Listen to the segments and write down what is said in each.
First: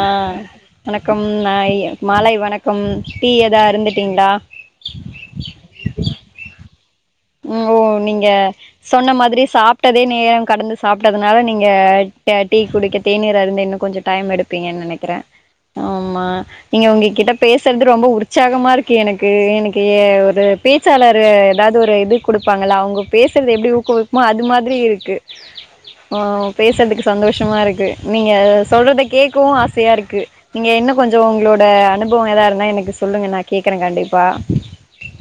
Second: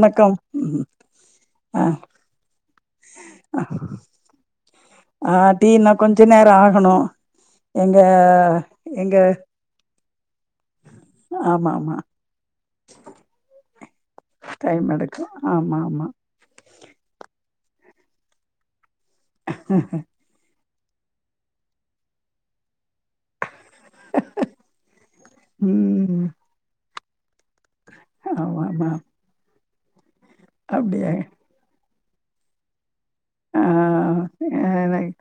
ஆ ம் வணக்கம் நா இ ஆ மாலை வணக்கம் டீ ஏதா அருந்துட்டீங்களா ஆ டீ இன்னு கொஞ்ச நேரோ ஆகணு ம் ஓ எங்க நீங்க சொன்ன எங்க மாதிரி சாப்டத் தே நேரங் கடந்து சாப்டதுனால நீங்க ஆமா ஆமா ட டீ குடிக்க தேநீரருந்த இன்னு கொஞ்சோ டைம் எடுப்பீங்கன்னு நெனைக்கிறே ஆமா நீங்க உங்க கிட்டப் பேசுறது ரொம்ப உற்சாகமாருக் கே எனக்கு இன்னிக்கு ஏ ஒரு பேச்சாளரு ஏதாவ்து ஒரு இது குடுப்பாங்கல அவுங் பேசுறது எப்டி ஊக்குவிக்குமோ அது மாதிரி இருக்கு ஆ ம் பேசுறதுக் சந்தோஷ் கஷ்டமா இருக்கு நீங்க ஆமா ஆமா சொல்றத கேட்கவு ஆசையா இருக்கு நீங்க என்ன அப்டியா கொஞ்சோ உங்களோட அனு ப்போ எதா இருந்தா எனக்கு சொல்லுங்க நா ஆ கேக்குற கண்டிப்பா எனக்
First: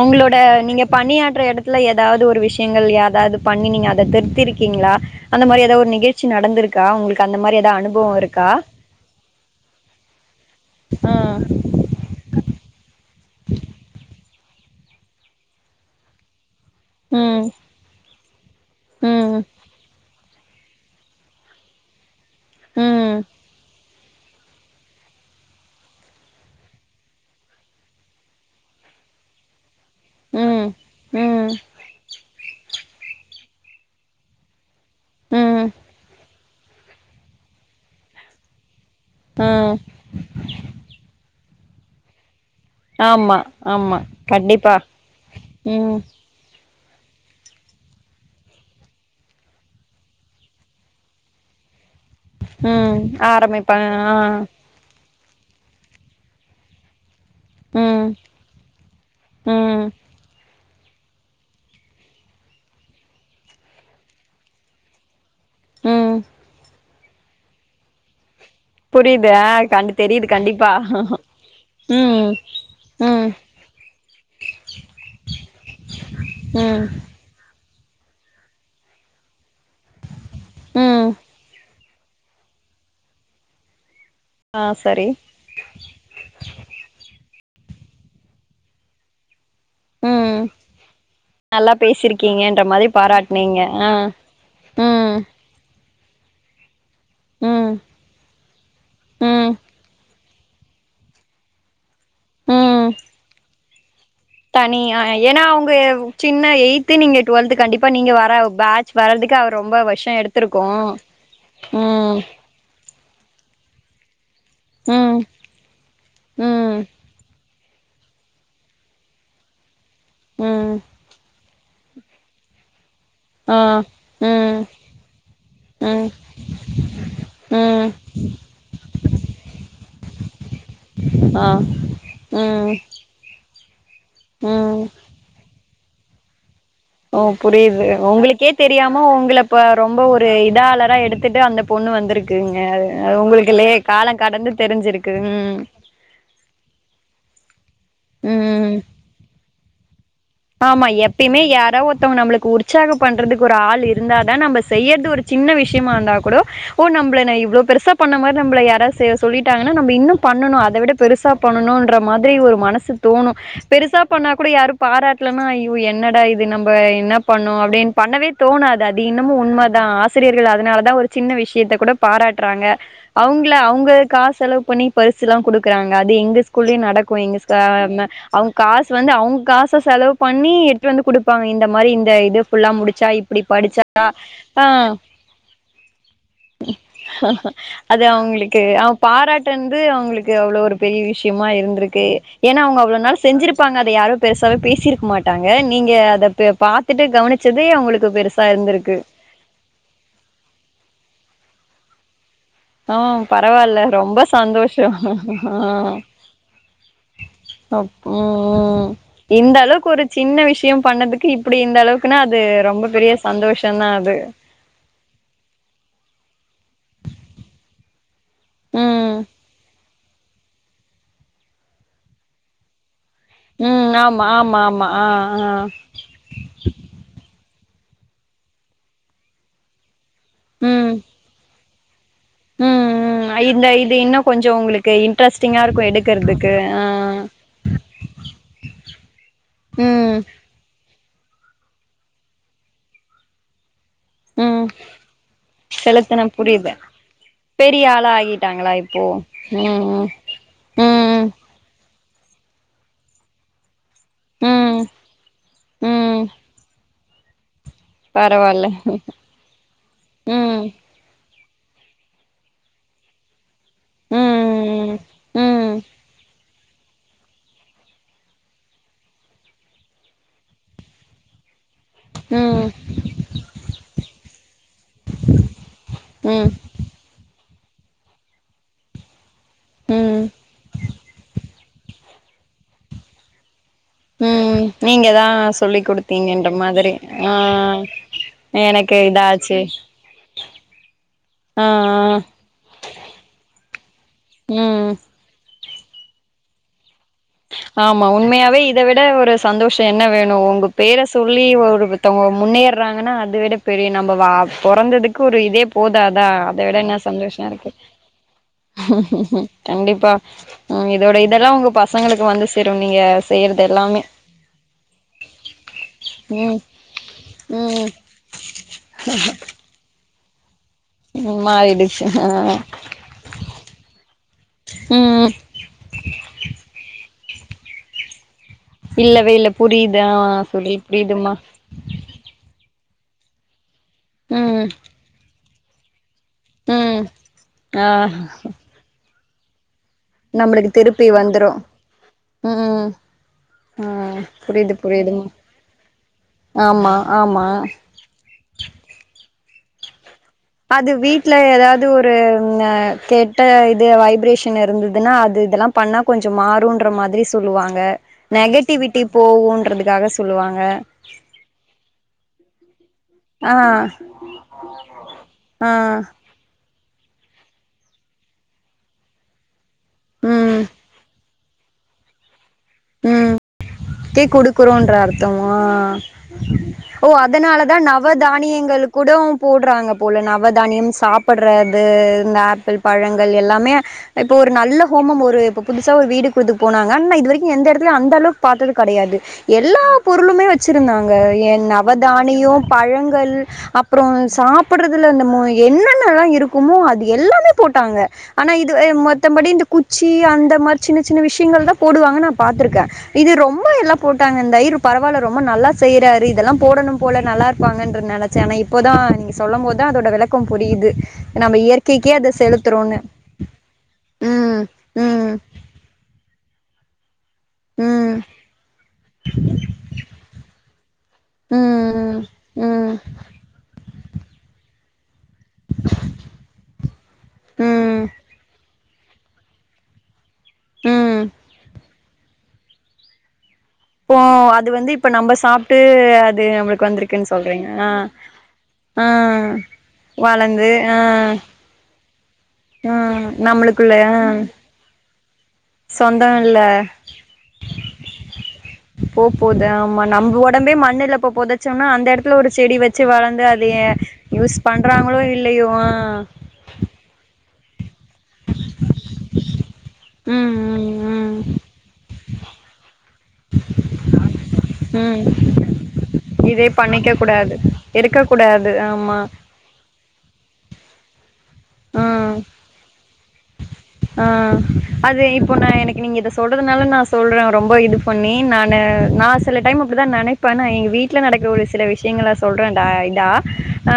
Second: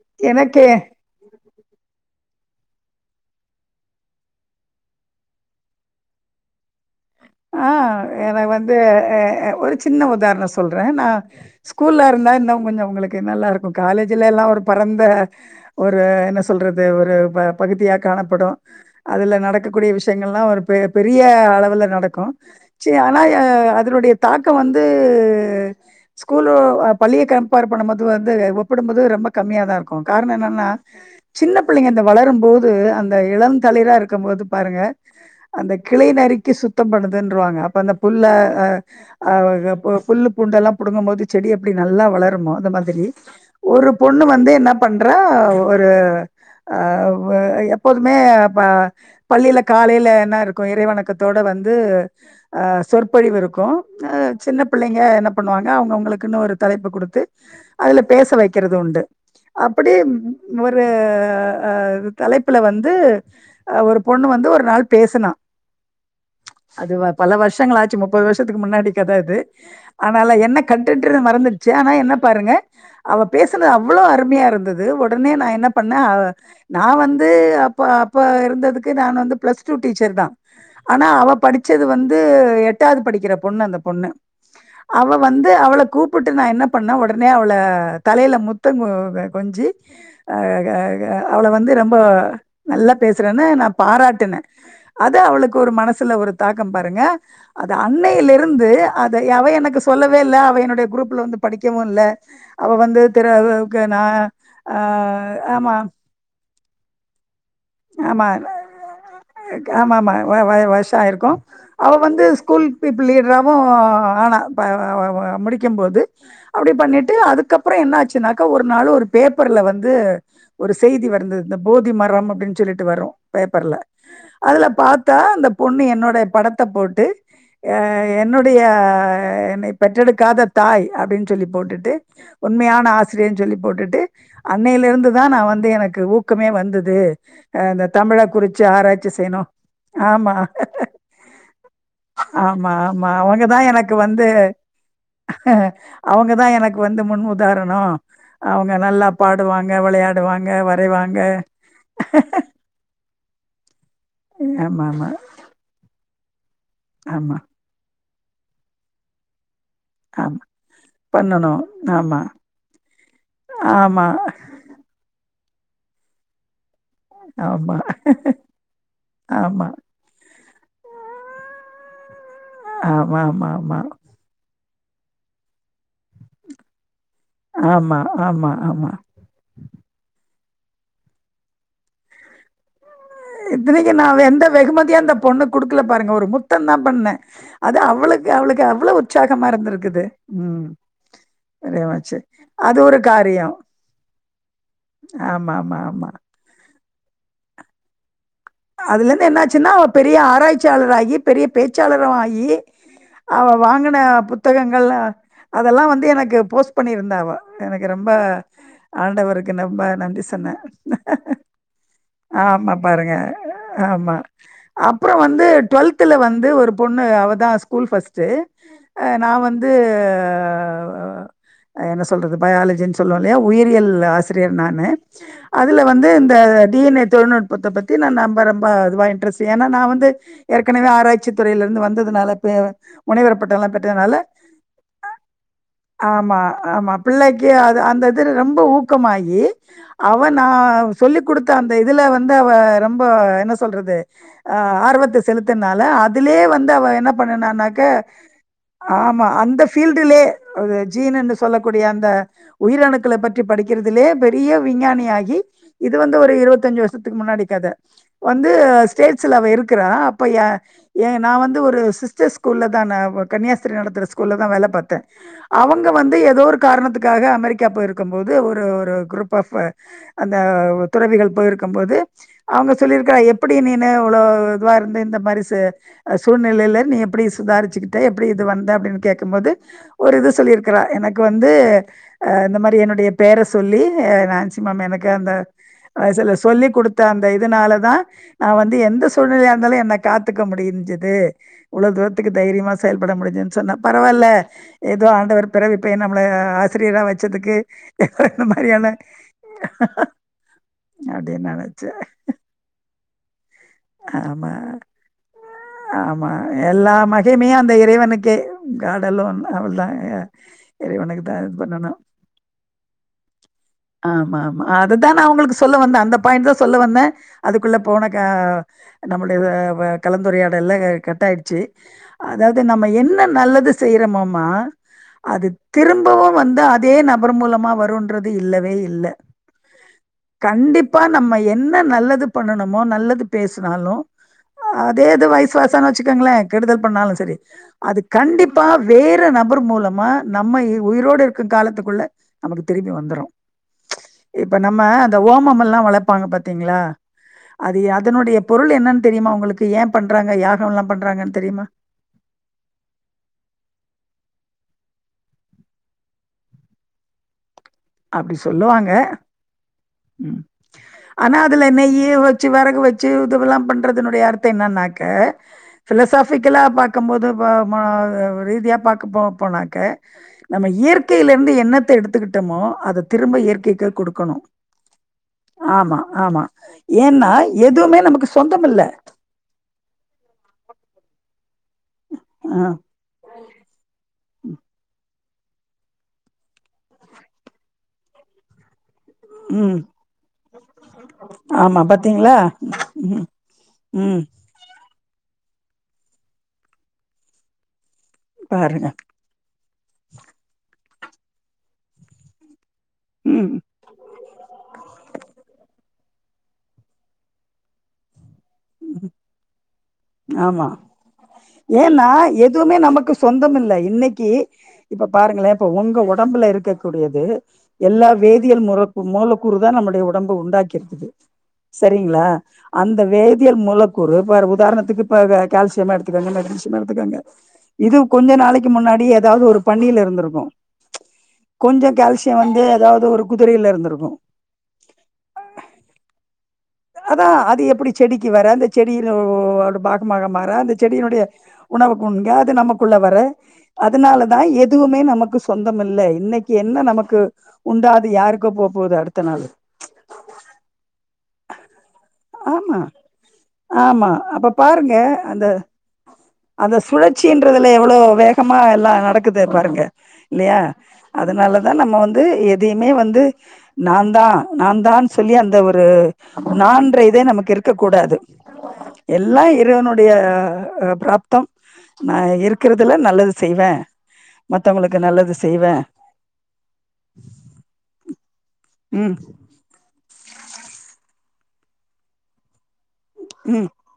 உங்களோட எனக்கு நீங்க பணியாற்றற ஏடத்துல எதாவது ஒரு விஷ் விஷ்யங்கள் எதாவது பண்ணி நீங்க அத திருத்திருக்கீங்களா அந்த மாதிரி எதாவ ஒரு நிகழ்ச்சி நடந்திரு ஆஹ் எனக்கு வந்து எ ஒரு சின்ன உதாரணோ சொல்ற நா ஆ. ஸ்கூல்ல இருந்த இந்த இன்னு கொஞ்சோ உங்களுக்கு க்கு நல்லா இருக்கு காலேஜ்ல எல்லா ஒரு பரந்த ஒரு என்ன சொ ல்றது ஒரு ம். பகுதியா காணப்படு அதுல ம். நடக்கக்கூடிய விஷ் யங்கள்ல்லா ஒரு பெரிய அளவில நடக்கு செரி ம். ஆனா அதனுடைய தாக்கோ வந்து ஸ்கூல் பள்ளிய கம்பேர் பண்ணும்போது வந்து ஒப்பிடும்போது ரொம்ப கம்மியாதா இருக்கு காரணோ ம். என்னன்னா ம். சின்ன பிள்ளைங்க இந்த வளரும் போது அந்த இளம் தளிரா இருக்கும்போது பாருங்க ம். அந்த கிளை நரி கி சுத் தம் பண்ணுதுன்றுவாங்க அப்ப அந்த புள்ள அ ம். புல்லு பூண்டெல்லாம் புடுங்கும்போது செடி அப்படி நல்லா வளரும்போ இந்த மாதிரி ஆமா, ஒரு ஆமா. பொண்ணு வந்து என்ன கண்டிப்பா. பண்றா ஒரு ம். ஆஹ் எப்போதுமே பள்ளியில காலைல என்ன இருக்கு இறைவணக்கத்தோட வந்து இது ஆஹ் ம். சொற்பொழிவு இருக்கு ஆரம்பிப்பாங்க. ஆ. சின்ன பிள்ளைங்க என்ன பண்ணுவாங்க அவுங்க அவுங்களுக்குன்னு ஒரு தலைப்பு குடுத்து அதுல ம். பேச வெக்கிறது உண்டு ம். அப்படி ப் அ தலைப்புல வந்து ஒரு பொண்ணு வந்து ஒரு நாள் பேசினா உம் அது பல வருஷங்களாச்சு முப்பது வருஷ் துக்கு முன்னாடி கத புரியுது. இது ஆ கண்டு தெரியுது ஆனால என்ன கண்டிப்பா. கன்டன்டுனு மறந்துருசு ஆனா என்ன ம். பாருங்க அவ ம். பேசுனது அவ்ளோ அருமையா இருந்தது உடனே ந என்ன பண்ண ம். நா வந்து ப்ப அப்ப இருந்ததுக்கு நான் வந்து பிளஸ் டூ டீச்சர் தான் ஆனா ம். அவ படிச் ச்சது வந்து எட்டாது படிக்கிற பொண்ணு அந்த பொண்ணு ஆ சரி. அவ வந்து அவள கூப்புட்டு நான் என்ன பண்ண உடனே ன்னே அவள தலையில முத்தங் கொ கொஞ்சி ம். க க அவள நல்லா வந்து ரொம்ப பேசிருக்கீங்கன்ற மாரி நல்லா பேசுறேன்னு பாராட்னீங்க நான் ஆ பாராட்டுன ம் அது அவளுக் மனசுல ஒரு தாக்கம் பாருங்க ம் அது அன்னைல் இருந்து அதைய அவ ம் எனக்கு சொல்ல வே இல்ல அவ என்னுடைய குரூப்ல வந்து படிக்கவு இல்ல அவ வந்து திர தனியா ஏன்னா அவங்க சின்ன எஜ் தினீங்க ஆமா அவர் ரொம்ப ஆமா ஆமா வருஷோ வரு எடுத்திருக்கு வரு வருஷா அயிருக்கும் அவ ம் வந்து ஸ்கூல் பீப்புள் லீட்ரா வூ ஆனா ம் [unintelligible] முடிக்கும் போது அப்டி ம் பண்ணிட்டு அதுக்கப் அப்புறம் என்ன ஆச்சுனாக்கா ஒரு நாள் ஒரு பேப்பர்ல வந்து ந்து ஒரு ம் செய்தி வர்ந்தது போதி மரம் அப்டின் சொல்லிட்டு வரு ஆ பேப்பர்ல ம் அதுல பாத்தா அந்த பொண்ணு ம் என்னோட படத்த போட்டு அ ம் என்னுடைய என்னை பெற்றெடுக்காத தாய் அப்டின்னு சொல்லி ஆ போட்டுட்டு ம் உண்மையான ஆசிரியைன்னு சொல்லி போட்டுட்டு ம் அன்னையில இருந்து தான் நான் வந்து எனக்கு க்கு ஊக்கமே வந்தது ஓ து புரியுது உங்களுக்கே தெரியாம உங்களைப் ப ரொம்ப ஒரு ஆமா இதாளரா எடுத்துட்டு அந்த பொண்ணு வந்திருக்குங்க ஆமா ஆமா உங்களுக்கு அவங்கதா லே எனக்கு கால வந்து கடந்து தெரிஞ்சிருக்கு ம் னோ அவங்க ம் நல்லா பாடுவாங்க விளையாட ஆமா எப்பயுமே யாராவ் ஒருத்தவங்க நம்மளுக்கு உற் உற்சாகம் பண்றதுக்கு ஒரு ஆள் இ இருந்தா தான் நம்ம ஆமா செய்யற்து ஆமா ஒரு சின்ன விஷ்யமா இருந்தா கூட ஓ நம்மள ந ஆமா இவ்ளோ பெருசா பண்ண மாரி நம்பள யாரா செ சொல்லிட் டாங்கன நம்ம இன்னு ஆமா பண்ணணு அதை விட பெருசா பண்ணணு ன்ற மாதிரி ஒரு மனசு தோணு பெருசா ஆமா பண்ண கூட யாரு பாராட் ஐயோ என்னடா இது நம் என்ன பண்ணு ஆமா அப்படின்னு பண்ணவே தோணாது அது இன்னமு உண்மை ஆமா தா ஆசிரியர்கள்து அதனால தா ஒரு சின்ன விஷயத்தை கூட பாராட்ட ட்ராங்க ஆமா ஆமா ஆமா அவங்கள ஆமா அவங்க காசலவுக்கு பண்ணி பச எல்லா கொடு க்கறாங்க அது எங்க ஸ்கூல்லயு நடக்கு எங்க சா ஆமா, ம் ஆமா, அவங்க காச ஆமா. வந்து அவங்க காச செலவுக் பண்ணி எட்டு வந்து கொடுப்பாங்க இந்த மாரி இந்த இது ஃபுல்லா முடி ச்சா இப்படி இத்தனைக்கு படிச்சா நான் எந்த ஆஹ் வெகுமதியும் அந்த பொண்ணுக்கு குடுக்கல பாருங்க. ஒரு முத்தம் தான் பண்ணேன். அது அவளுக்கு அவங்களுக்கு அவளுக்கு அவ அவ்ளோ உற்சாகமா பாராட்டது இருந்திருக்குது. அவங்களுக்கு ம். அவ்வளவு ஒரு பெரிய விஷயமா இருந்திருக்கு சரியாச்சு. ஏன்னா அது அவங்க ஒரு அவ்ளவு நாள் காரியம். செஞ்சிருப்பாங்க அத யாரு பெருசாவே பேசிரு மாட்டாங்க ஆமா, ஆமா, நீங்க ஆமா. அத பாாரத்துட்டு கவனிச்சதே அவங்களுக்கு பெருசு அதுல இருந்து என்னாச்சுன்னா பெரிய ஆராய்ச்சியாளர் ஆகி பெரிய பேச்சாளர ஆகி ஆஹ் அவ பரவாயில்ல வாங்கின ரொம்ப சந்தோஷோ புத்தகங்கள் அதெல்லாம் ஆஹ் வந்து எனக்கு போஸ்ட் பண்ணியிருந்தா அவ. அ எனக்கு ரொம்ப உம் ஆண்டவருக்கு இந்த ரொம்ப அளவுக்கு ஒரு நன்றி சின்ன சொன்னேன். விஷயம் பண்ணதுக்கு இப்படி இந்த அளவுக்குன்னா அது ஆமா ரொம்ப பெரிய பாருங்க. சந்தோஷ ஆமா அப்ரோ வந்து டுவெல்த் துல வந்து ஒரு பொண்ணு அவதா ஃஸ்கூல் பஸ்ட் ட்டு ம் நா வந்து ஆஹ் ஆஹ் என்ன சொல்றது பயாலஜன்ஸ் சொல்ல இல்லையா உயிரியல் ம் ஆமா ஆசிரியர் ஆமா ஆமா நானு ஆ ஆ அதுல வந்து இந்த டி என்ன் ஏ தொழநுற் ப பத்தி நான ம்ப ரொம்ப அதுவ இன்ட்ரஸ்ட் ஏனா நா வந்து ஏற்கனவே ம் ஆர்ச்சி துறையில வ வந்து ரதுனால பே அவ ம் ம் இந்த இது முனைவரப்பட்டாம்னால இன்னு கொஞ்சோ உங்களுக்கு இன்ட்ரெஸ்ட்டிங்கா இருக்கு ஆமா எடுக்கறதுக்கு ஆ ஆமா பிள்ளைக்கு அந்த ரொம்ப ஊக்கமாகி ம் அவ சொல்லி் கொடுத்த அந்த இதுல வந்து அவ ரொம்ப ம்ப என்ன சொல்றது ம் ஆர்வத்த செலுத்துனால செலுத்துன அதுலயே வந்து புரியுது அவ என்ன பண்ணனனாக்க பெரிய ஆளா ஆகிட்டாங்களா இப்போ ஆமா அந்த ம் பபீல்டலே ம் ஜீனுனு சொல்லக்கூடிய அந்த த உயிரணுக்களப் பற்றி படிக்க குறதுலே ம் பெரிய ம் விஞ்ஞானி ஆகி இது வந்து ம் ஒரு இருபத்திஞ்சு வ த்துக்கு முன்னாடிக்கத வந்து பரவால்ல ஸ்டேட்ஸ்ல அவ இருக்குற அப்ப எ ம் எ நா வந்து ஒரு சிஸ்டர் ஸ்கூல்ல தான் கன்னியாச த்துற ஸ்கூல்ல தா வேல ம் பார்த்த ம் அவங்க வந்து ஏதோ ஒரு காரணத்துக்காக அமெரிக்கா போயிருக்கும் போது ஒரு ஒரு குரூப் ஆஃப் அந்த துறவிகள் போயிருக்க என்பது ம் அவங்க சொல்லியிருக்கிறா எப்புடி நீனு இ்வளோ இதுவாக இருந்த இந்த மாரி சூழ் ம் சூழ்நிலைல நீ எப்படி சுதாரிச். இது கிட்ட எப்டி இது வந்த அப்டின்னு கேக்கும்போது. ஒரு ம் இது சொல்லியிருக்கிறா எனக்கு வந்து.. அ இந்த மாரி என்னுடைய பேரஸ். சொல்லி நான் ம் சிமம், எனக்கு நீங்க தா அந்த சொல்லி் வயசல குடுத்தீங்கன்ற சொல்லி மாதிரி கொடுத்த அந்.. ஆ இதனாலதா நா வந்து எனக்கு எந்த சூழ்நிலையா இதாச்சு இருந்தாலும் என்ன காத்துக்க முடிஞ்சது, ஆ இவ்வளவு ஆ தூரத்துக்கு தைரியமா செயல்பட முடிஞ்சதுன் சொன்ன பரவாயில்ல ம் ஏதோ ஆண்டவர். பிறவு இப்ப என்ன நம்ம ஆசிரியரா வச். ஆமா உண்மையாவே இத விட ஒரு சந்தோஷம் என்ன வேணும், உங்க பேரை சொல்லி அப்டின்னு நெனச்சே ஒருத்தவங்க. முன்னேறாங்கன்னா அது விட. பெரிய நம்ம வா ஆமா பொறந்ததுக்கு ஒரு இதே போதாதா ஆமா அதை விட எல்லா என்ன சந்தோஷம் மகிமையு இருக்கு அந்த இறைவனுக்கே காட் அலோன் அவள்தான் கண்டிப்பா இதோட இறைவனுக்கு தான் இதெல்லாம் இது ஒங்க பண்ணணு பசங். ஆமா ஆமா அததா நா உங்களுக்கு சொல்ல வந்தே, அந்த பாயிண்ட் தா ம் சொல்ல வந்தே அதுக்குள்ள ம் போனக்கா.. நம்ள்ட எத வ. கலந்துரையாட். இப்ப எல்லா ம் கட்டாயிடுச்சு மாறிடுச்சு ஆ அதாவது நம்ம என்ன நல்லது செய்யறோமோமா, ம் அது திரும்பவும் வந்து அதே நம். [unintelligible] மூலமா வருன்றது. இல்லவே இல்ல இல்லவே புரியுது ஆ சொல்லி கண்டிப்பா நம்ம புரியுதுமா என்ன நல்லது பண்ணணும். ஒ நல்லதுக். பேசு. நாலும் ம் அதேது வயஸ்.. [unintelligible] வச்சுக்கோங்களே கெடுதல் ம் பண்ணாலும் சரி, அது ஆ கண்டிப்பா வேர். நபர் மூலம். ம நம்ம நம்மளுக்கு இ திருப்பி உயிரோடு வந்துரு இருக்கும் காலத்துக்குள்ள, நமக்கு ம் திரும்பி வந்துரும் ஆ ச் இப்ப புரியுது நம்ம அந்த புரியுதுமா ஓமம் எல்லாம் வளர்ப்பாங்க பாத்தீங்களா ஆமா ஆமா அது யா.. இதன்னுடைய பொருள் என்னானு தெரியுமா உங்களுக்கு. ஏ பண்.. அது வீட்ல ஏதாவது ஒரு ம் கெட்ட இது வைப்ரேஷன் இருந்தது. இதுனா அது இதெல்லாம் பண்ணா கொஞ்சம் மாறுன்ற மாதிரி சொல்லுவாங்க. அப்டி சொல்லுவாங்க நெகட்டிவிட்டி போகுன்றதுக்காக உம் சொல்லுவாங்க ஆனா அதுல நெய்யு வச்சு விறகு வச்.. சி ஆ இதுவெல்லாம் பண்றதுனுடைய அர்த்தம் என்னன்னாக்க ஆ பிலோசாபிக்கலா பார்த்.. இக்கும் போது வா மா அ ரீதியா பார்க்க போ போனாங். க ம் நம்ம இயற்கையில ந்து என்னத்த எடுத்துக்கிட்டோமோ அத ம் திரும்ப இயற்கைக்கு கே குடுக்கணு குடுக்குறோன்ற அர்த்தோ ஆ ஆமா ஆமா ஓ ஏன்னா அதனாலதா எதுவுமே நவ நமக்கு சொந்தம் தானியங்கள் இல்ல கூடோ போடுறாங்க போல நவவதானியம் சாப்பட் ப்றது இந்த ஆப்பிள் ம் பழங்கள் எல்லாமே இப்போ ஒரு நல்ல ஹோமம் ஒர் ரு இப்ப புதுசா ஒரு வீடுகுதுக் போனாங்க நா இதுவரீக் எந்தெடத்துல அந்தளவுக் பாத்ததுக் கெடையாது ம் எல்லா பொருளுமே வச்சிருந்தாங்க எ ஆமா பாத்தீங்களா நவதானியோ ம் பழங்கள் அப்றோ ம் சாப்புட்றத் துல நம்மோ என்னன்னல்லா இருக்குமோ அது எல்லாமே போட்டாங்க ஆனா இது எ பாருங்க மொத்தம்படி இந்த குச்சி அந்த மாத் சின்ன சின்ன விஷ்யங்கள் தா போடுவாங்க நாப் பாத்துருக்கே இது ம் ரொம்ப எல்லா போட் டாங்க இந்த அய்யிரு பரவால ரொம்ப நல்லா செய்றாரு இதல்லா போடணும்போல நல்லா இருப்பாங்கன்றதுன் நென சாங்க இப்போதா நீங்க சொல்லம்போத் தா அதோட வெளக்கோ ஆமா புரியுது நம்ம ஏன்னா இயற்கைக்கே அதை எதூமே செலுத்துறோம்னு நமக்கு சொந்தமில்ல இன்னைக்கு ம் இப்ப ம் பாருங்ளே இப்ப உங்க ஒடம்புலருக்க கூடியது எல்லா ம் வேதியல் முலக் மூலக்கூறு தா நம்முடைய ஒடம்ப உண்டாக்கிருக்குது ம் சரிங்ளா ம் அந்த வேதியல் மூலக் கூறு பாரு உதாரணத்துக்கு இப்ப அந்த கேல் கிற [unintelligible] மிஷின் எடுத்துக்கோங்க இது ம் கொஞ்ச நாளைக் கி முன்னாடி ஏதாவ்து ஒரு பணில இருந்திருக்கூ ம் கொஞ்ச கேல்ஸ் டு வந்து ஏதாவது ஒரு குத் போ அது வந்து இப்ப நம்ம சாப்ட்டு அது அதா வந்திருக்குன்னு அது சொல்றீங்க ஆ எப்டி செடிக்கு வர அந்த ஆ செடியில ஒரு பாகமாக மாற வளர்ந்து அந்த ஆ செடியினுடைய உணவுப் [unintelligible] து ஆ நமக்குள்ள வர நம்மளுக்குள்ள ஆ அத்னால தா எதூமே நமக்கு சொந்தம் இல்ல சொந்தம் இன்னைக்கு இல்ல என்ன நமக்கு உண்டாது யாருக்கோ போ போது அடுத்த போ நாள் போ பொதச்சோன்னா அந் த எடத்துல ஒரு செடி ஆமா வச்சு வளந்து அது ஏ ஆமா அப்ப யூஸ் பாருங்க பண்றாங்ளோ அந்த இல்லையோ ஆ க்றதுல எவ்ளோ வேகமா எல்லா நடக்குது பாருங்க ம் இல்லையா ம் அதனாலதா நம்ம வந்து எதையுமே வந்து நா தா நா ம் தான்னு ம் சொல்லி அந்த ஒரு இதே நான்றே பண்ணிக்க தே நமக்கு கூடாது இருக்கக் கூடாது இருக்க கூடாது ஆமா எல்லா இறைவனுடைய பிராப்தம் நா இருக்கருதுல நல்லது செய்வே ஆஹ் மத்தவங்களுக்கு அது நல்லது இப்போ நா செய்வே எனக்கு நீங்க இத சொல்றதுனால நா சொல்றே ரொம்ப இது பண்ணி நா ந ம் நா சில டைம் அப்புடி தா நெனைப்பனை எங்க வீட்ல நடக்கூடிய சில விஷயங்கள சொல்றேன்டை டா ம் அ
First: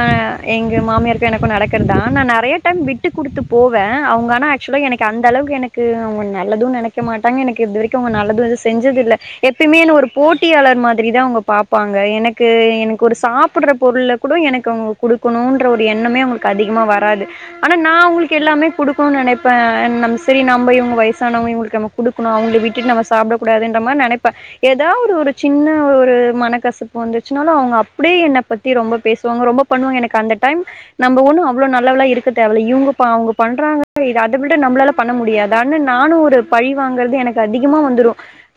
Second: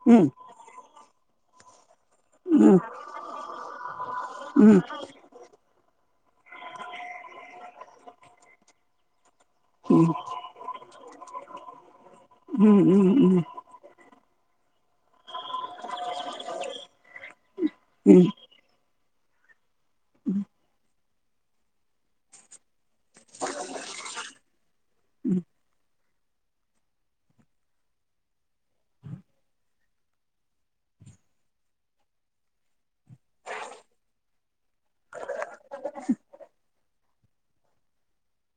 எங்க மாமியார் எனக்கு நடக்கறதா அனா நா நறைய டைம் ம் விட்டுக் குடுத்து போவே அவுங்கானா ஆக்சுவலா ம் எனக்கு அந்தளவுக்கு எனக்கு இங்கு அவுங்க நல்லதும் நெனைக்க மாட்டாங்க எனக்கு இது வரைக்கு அவுங்க நல்லதும் இது செஞ்சதில்ல எப்பய்மே ம் ஒரு போட்டியாளர் மாத் ரிதா அவுங்க பாப்பாங்க எனக்கு ம் எனக்கு ம் ஒரு ம் சாப்புட்ர்ற பொருள்ல கூட எனக்கு அவுங்க குடுக்கணுன்ற ஒரு எண்ணமே அவுங்களுக்கு அதிகமாக வராது ஆனா நா ம் அவுங்களுக்கு எல்லாமே குடுக் போ நெனைப் ப்பதனால நம் செரி நம்ப இவுங்க வயசு சானவங்களுக்கு நம்மோ குடுக்கணு அவுங்க விட் டுட்டு நம்ம சாப்புடக்கூடாது என்ற மாதிரி நெனைப்பே ஏதாவது ஒரு சின்ன ஒரு இங்கு மனக்கசுப்பு வந்துச்சுனால அவுங்க அப்டியே என்னப்பத்தி ரொம்ப பேசுவாங்க ரொம்ப பண்ணுவாங்க எனக்கு அந்த டைம் நம்ம ஒண்ணு அவ்ளோ நல்லவலா இருக்க தேவல்ல இவுங்க பாவோ பண்றாங்கன் [inaudible] [unintelligible] [unintelligible] நம்மளால பண்ண முடியாது ஆன நானு ஒரு பழிவாங்கறத் தத்து எனக்கு அதிகமா வந்துரு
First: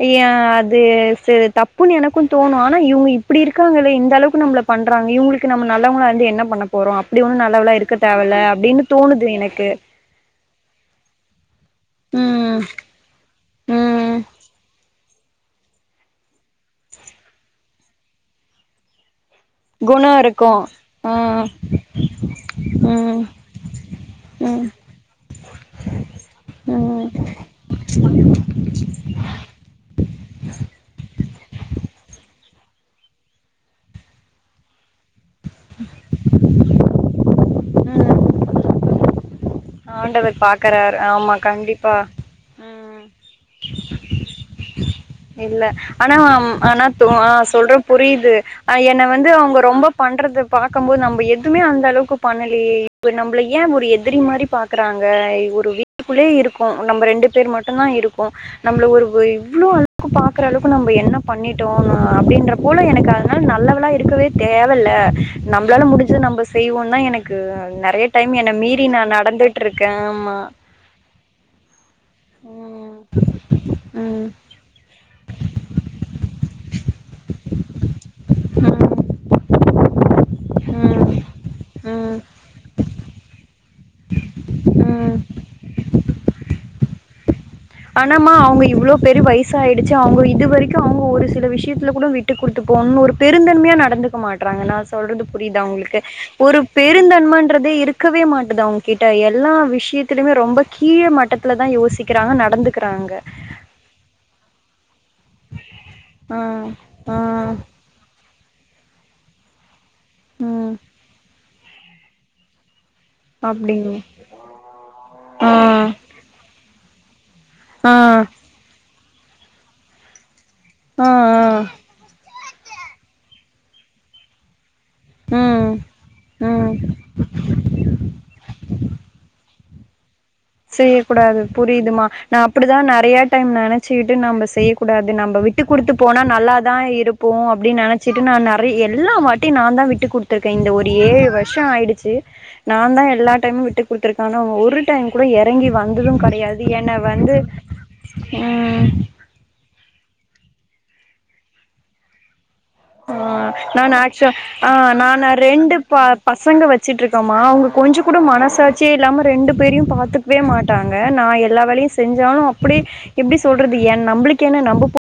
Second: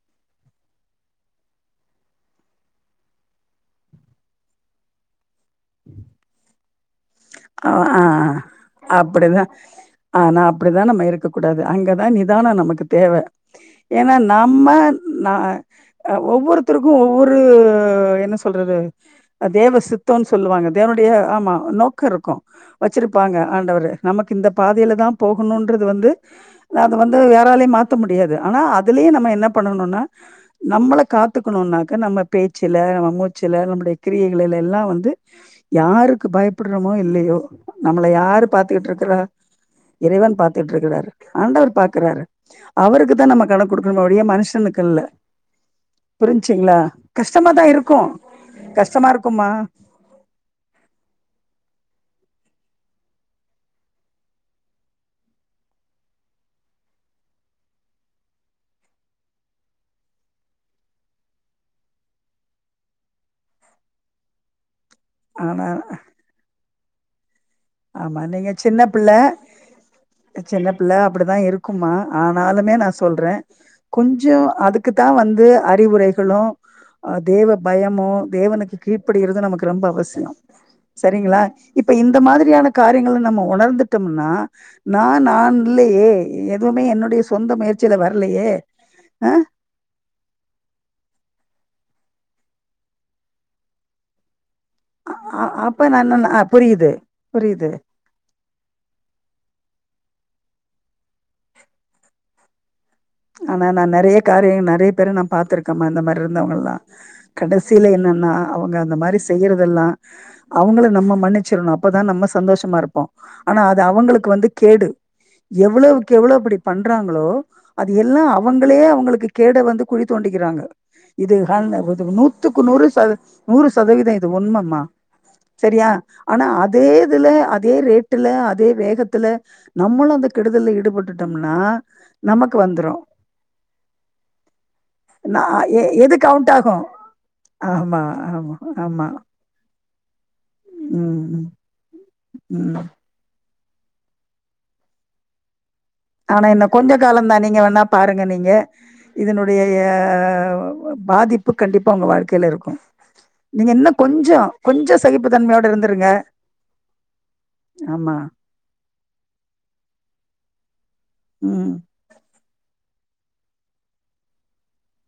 எ அ அது செர் தப்புன்னு எனக்கு தோணு ஆனா இவுங்க இப்புடி இருக்காளே இந்த அளவுக்கு நம்மள பண்றாங்க இவுங்குளுக் இவங்களுக்கு கு நம்ம நல்லவங்களா இருந்து என்ன பண்ணப்போறோ அப் அப்டி ஒன்னு ஆ நல்லவல்லா இருக்க ஆ தேவல்ல அப்டின் தோணுது எனக்கு அப்படிதா நம்ம இருக்கக்க கூடாது அங்கதா நிதானோ ம் நமக்கு தேவ ஏன்னா ம் நம்ம நா ஒவ்வொருத்தருக்கு ஒவ்வொரு என்ன சொல்றது அஹ் தேவ குணோ சித்தோன் இருக்கு சொல்லுவாங்க தேவனுடைய ஆ ஆமா நோக் ருக்கு ம் வச்சிருப்பாங்க ஆண்டவரு நமக்கு இந்த ம் ம் பாதயில தா போகணுன்றது வந்து அது ம் வந்து யாராலயு மாத்த முடியாது ஆனா அதுலயே நம்ம என்ன பண்ணணுனா நம்மளக் காத்துக்கணுன்னாக்க நம்ம பேச்சுல நம் மூச்சுல நம்முடைய கிரியைகள்ல எல்லா வந்து யாருக்கு பயப் இல்லையோ நம்மள யாரு பாத்துக்கிட்டு இருக்கிறா இறைவன் ஆண்டவர் பாக்குறாரு பாத்துட்ருக்கிறாரு ஆமா ஆண்டவர் கண்டிப்பா பாக்கிறாரு ம் அவருக்கு தா நம்ம கணக் குடுக்கணுமே ஒழிய மனுஷனுக் இல்ல ஆனா அம் ஆனா தோ ஆஹ் கஷ்டமா தான் சொல்ற இருக்கும் புரியிது அஹ் என்ன கஷ்டமா வந்து இருக்குமா அவ்ங்க ரொம்பப் பண்றதப் பாக்கம்போது நம்ப எத் டுமே அந்த அளவுக்கு பண்ணலயே இப்ப நம்பள ஏ ஒரு எதிரி மாரி பாக்குறாங்க இவ் ஒரு வீட்டுக்குள்ளே இருக்கோ நம்ப ரெண்டு பேரு மட்டுந்தா இருக்கோ நம்பள ஒரு வு இவ்ளோ அழுத்த கு பாக்குற அளவுக்கு நம்ப என்ன பண்ணிட்டோ அப்பிடின்ற போல எனக்கு அதனால நல்லவளா இருக்கவே தேவ இல்ல ஆனா நம்பளால முடிஞ்சது நம்ப செய்வோ ந்தா எனக்கு நெறைய ஆமா டைம் நீங்க என்ன சின்ன மீறி பிள்ள நான் நடந்துட்டு இருக்கேன். ஆமா. அ செல்ல பிள்ள அப்டிதா இருக்கும்மா ஆனாலுமே நா ம். சொல்றே ம். கொஞ்சோ அதுக் க்குத்தா வந்து அறிவுரைகளு அஹ் தேவ பயமு தேவனுக்கு கீழ்ப்படிகிறது நமக்கு ரெம்ப அவசிய ம். ம். சரிங்ளா இப்ப இந்த ம். மாதிரி ரியான காரியங்களு நம்ம ஒணர்ந்துட்டம்னா நா ம். நான் இல்லயே எ இதுவுமே என்னுடைய சு ஆனாம்மா அவ்ங்க இவளோ பேரு வயசாயிடுச்சு அவ்ங்க இது வரைக்கு அவ்ங்க ஒரு சில விஷ்யத் த்தில கூட விட்டு குடுத்து போனுன்னு ஒரு பெருந்தன்மையா நடந்துக்க மாட் ட்றாங்க நா அ சொல்றது அ புரிய்தா அப்ப நா ஒங்களுக்கு நா ஒரு புரியுது புரியுது பெருந்தன்மன்றதே இருக்கவே மாட்டுது அவ்ங்கக்கிட்ட எல்லா விஷ்யத்திலைமே ரொம்பக் கீழ மட்டத்துல தா யோசிக்கிறாங்க நட் ஆனா நா நெறைய காரியங் நெறைய பேர நா பாத்துருக்கம்மா இந்த மாரி ஆ இருந்தவ்ங்கல்லா ஆ கடைசில என்னன்னா அவங்க அந்த மாரி செய்யிறதெல்லா ம் அவ்ங்கள நம்ம மன்னிச் ச்சிற்ணு அப்பதா நம்ம சந்தோஷமா இருப்போ ஆனா அது அப்டிங்க அவங்களுக்கு வந்து கேடு ஆ எவ்ளவுக்கு எவ்ளோ அப்டி பண் பறாங்களோ அது ஆ எல்லாம் அவங்களே அவங்களுக்கு கேடை வந்து குழி தோண்டகிறாங்க ஆ ஆ இது க நூத்தி த்துக்கு நூறு ச நூறு சதவீதம் இது உண்மைமா ம் சரியா ஆனா ம் அதே இதுல அதே ரேட்டுல அதே வேகத்துல நம்மளும் அந்த கெடுதல்ல ஈடுபட்டுட்டம்னா நமக் அப்படிதா நெறைய டைம் நெனச்சிக்கிட்டு நம்ம செய்யக்கூடாது நம்ம நா விட்டு எ குடுத்து எது போனா கவுண்ட் நல்லா தா ஆகும் இருப்போ அப்டின்னு ஆமா நெனைச்சிட்டு நா ஆமா நெறைய ஆமா எல்லா வாட்டி நா தா விட்டு குடுத்துருக்கே இந்த ஒரு ம் ஏழு ம் வருஷ்ம் ஆயிடுச்சி நா ம் தா எல்லாத் டைம் விட்டு குடுத்துருக்காங்க அவுங்க ஒரு டைம் கூட எறங்கி வந்தது ஆனா கெடையாது இன்ன கொஞ்ச என்ன கால வந்து தா நீங்க வேணா பாருங்க நீங்க ம் இதனுடைய ஆ பாதிப்பு கண்டிப்பா உங்க வாழ்க்கையில இருக்கு ஆ நா ஆக்சுவ ஆ கொஞ்சோ சகிப்பு நானா தன்மையோட ரெண்டு ப இருந்துருங்க பசங்க வச்சுட்டு இருக்கோமா அவுங்க கொஞ்ச ஆமா கூட மனசாட்சியே இல்லாம ரெண்டு பேரையு பாத்துக்கவே மாட் க நா எல்லா ம் வேலையு செஞ்சாலு அப்படி எப்டி சொல்றது ஏ நம்பளுக்கு என்ன நம்ப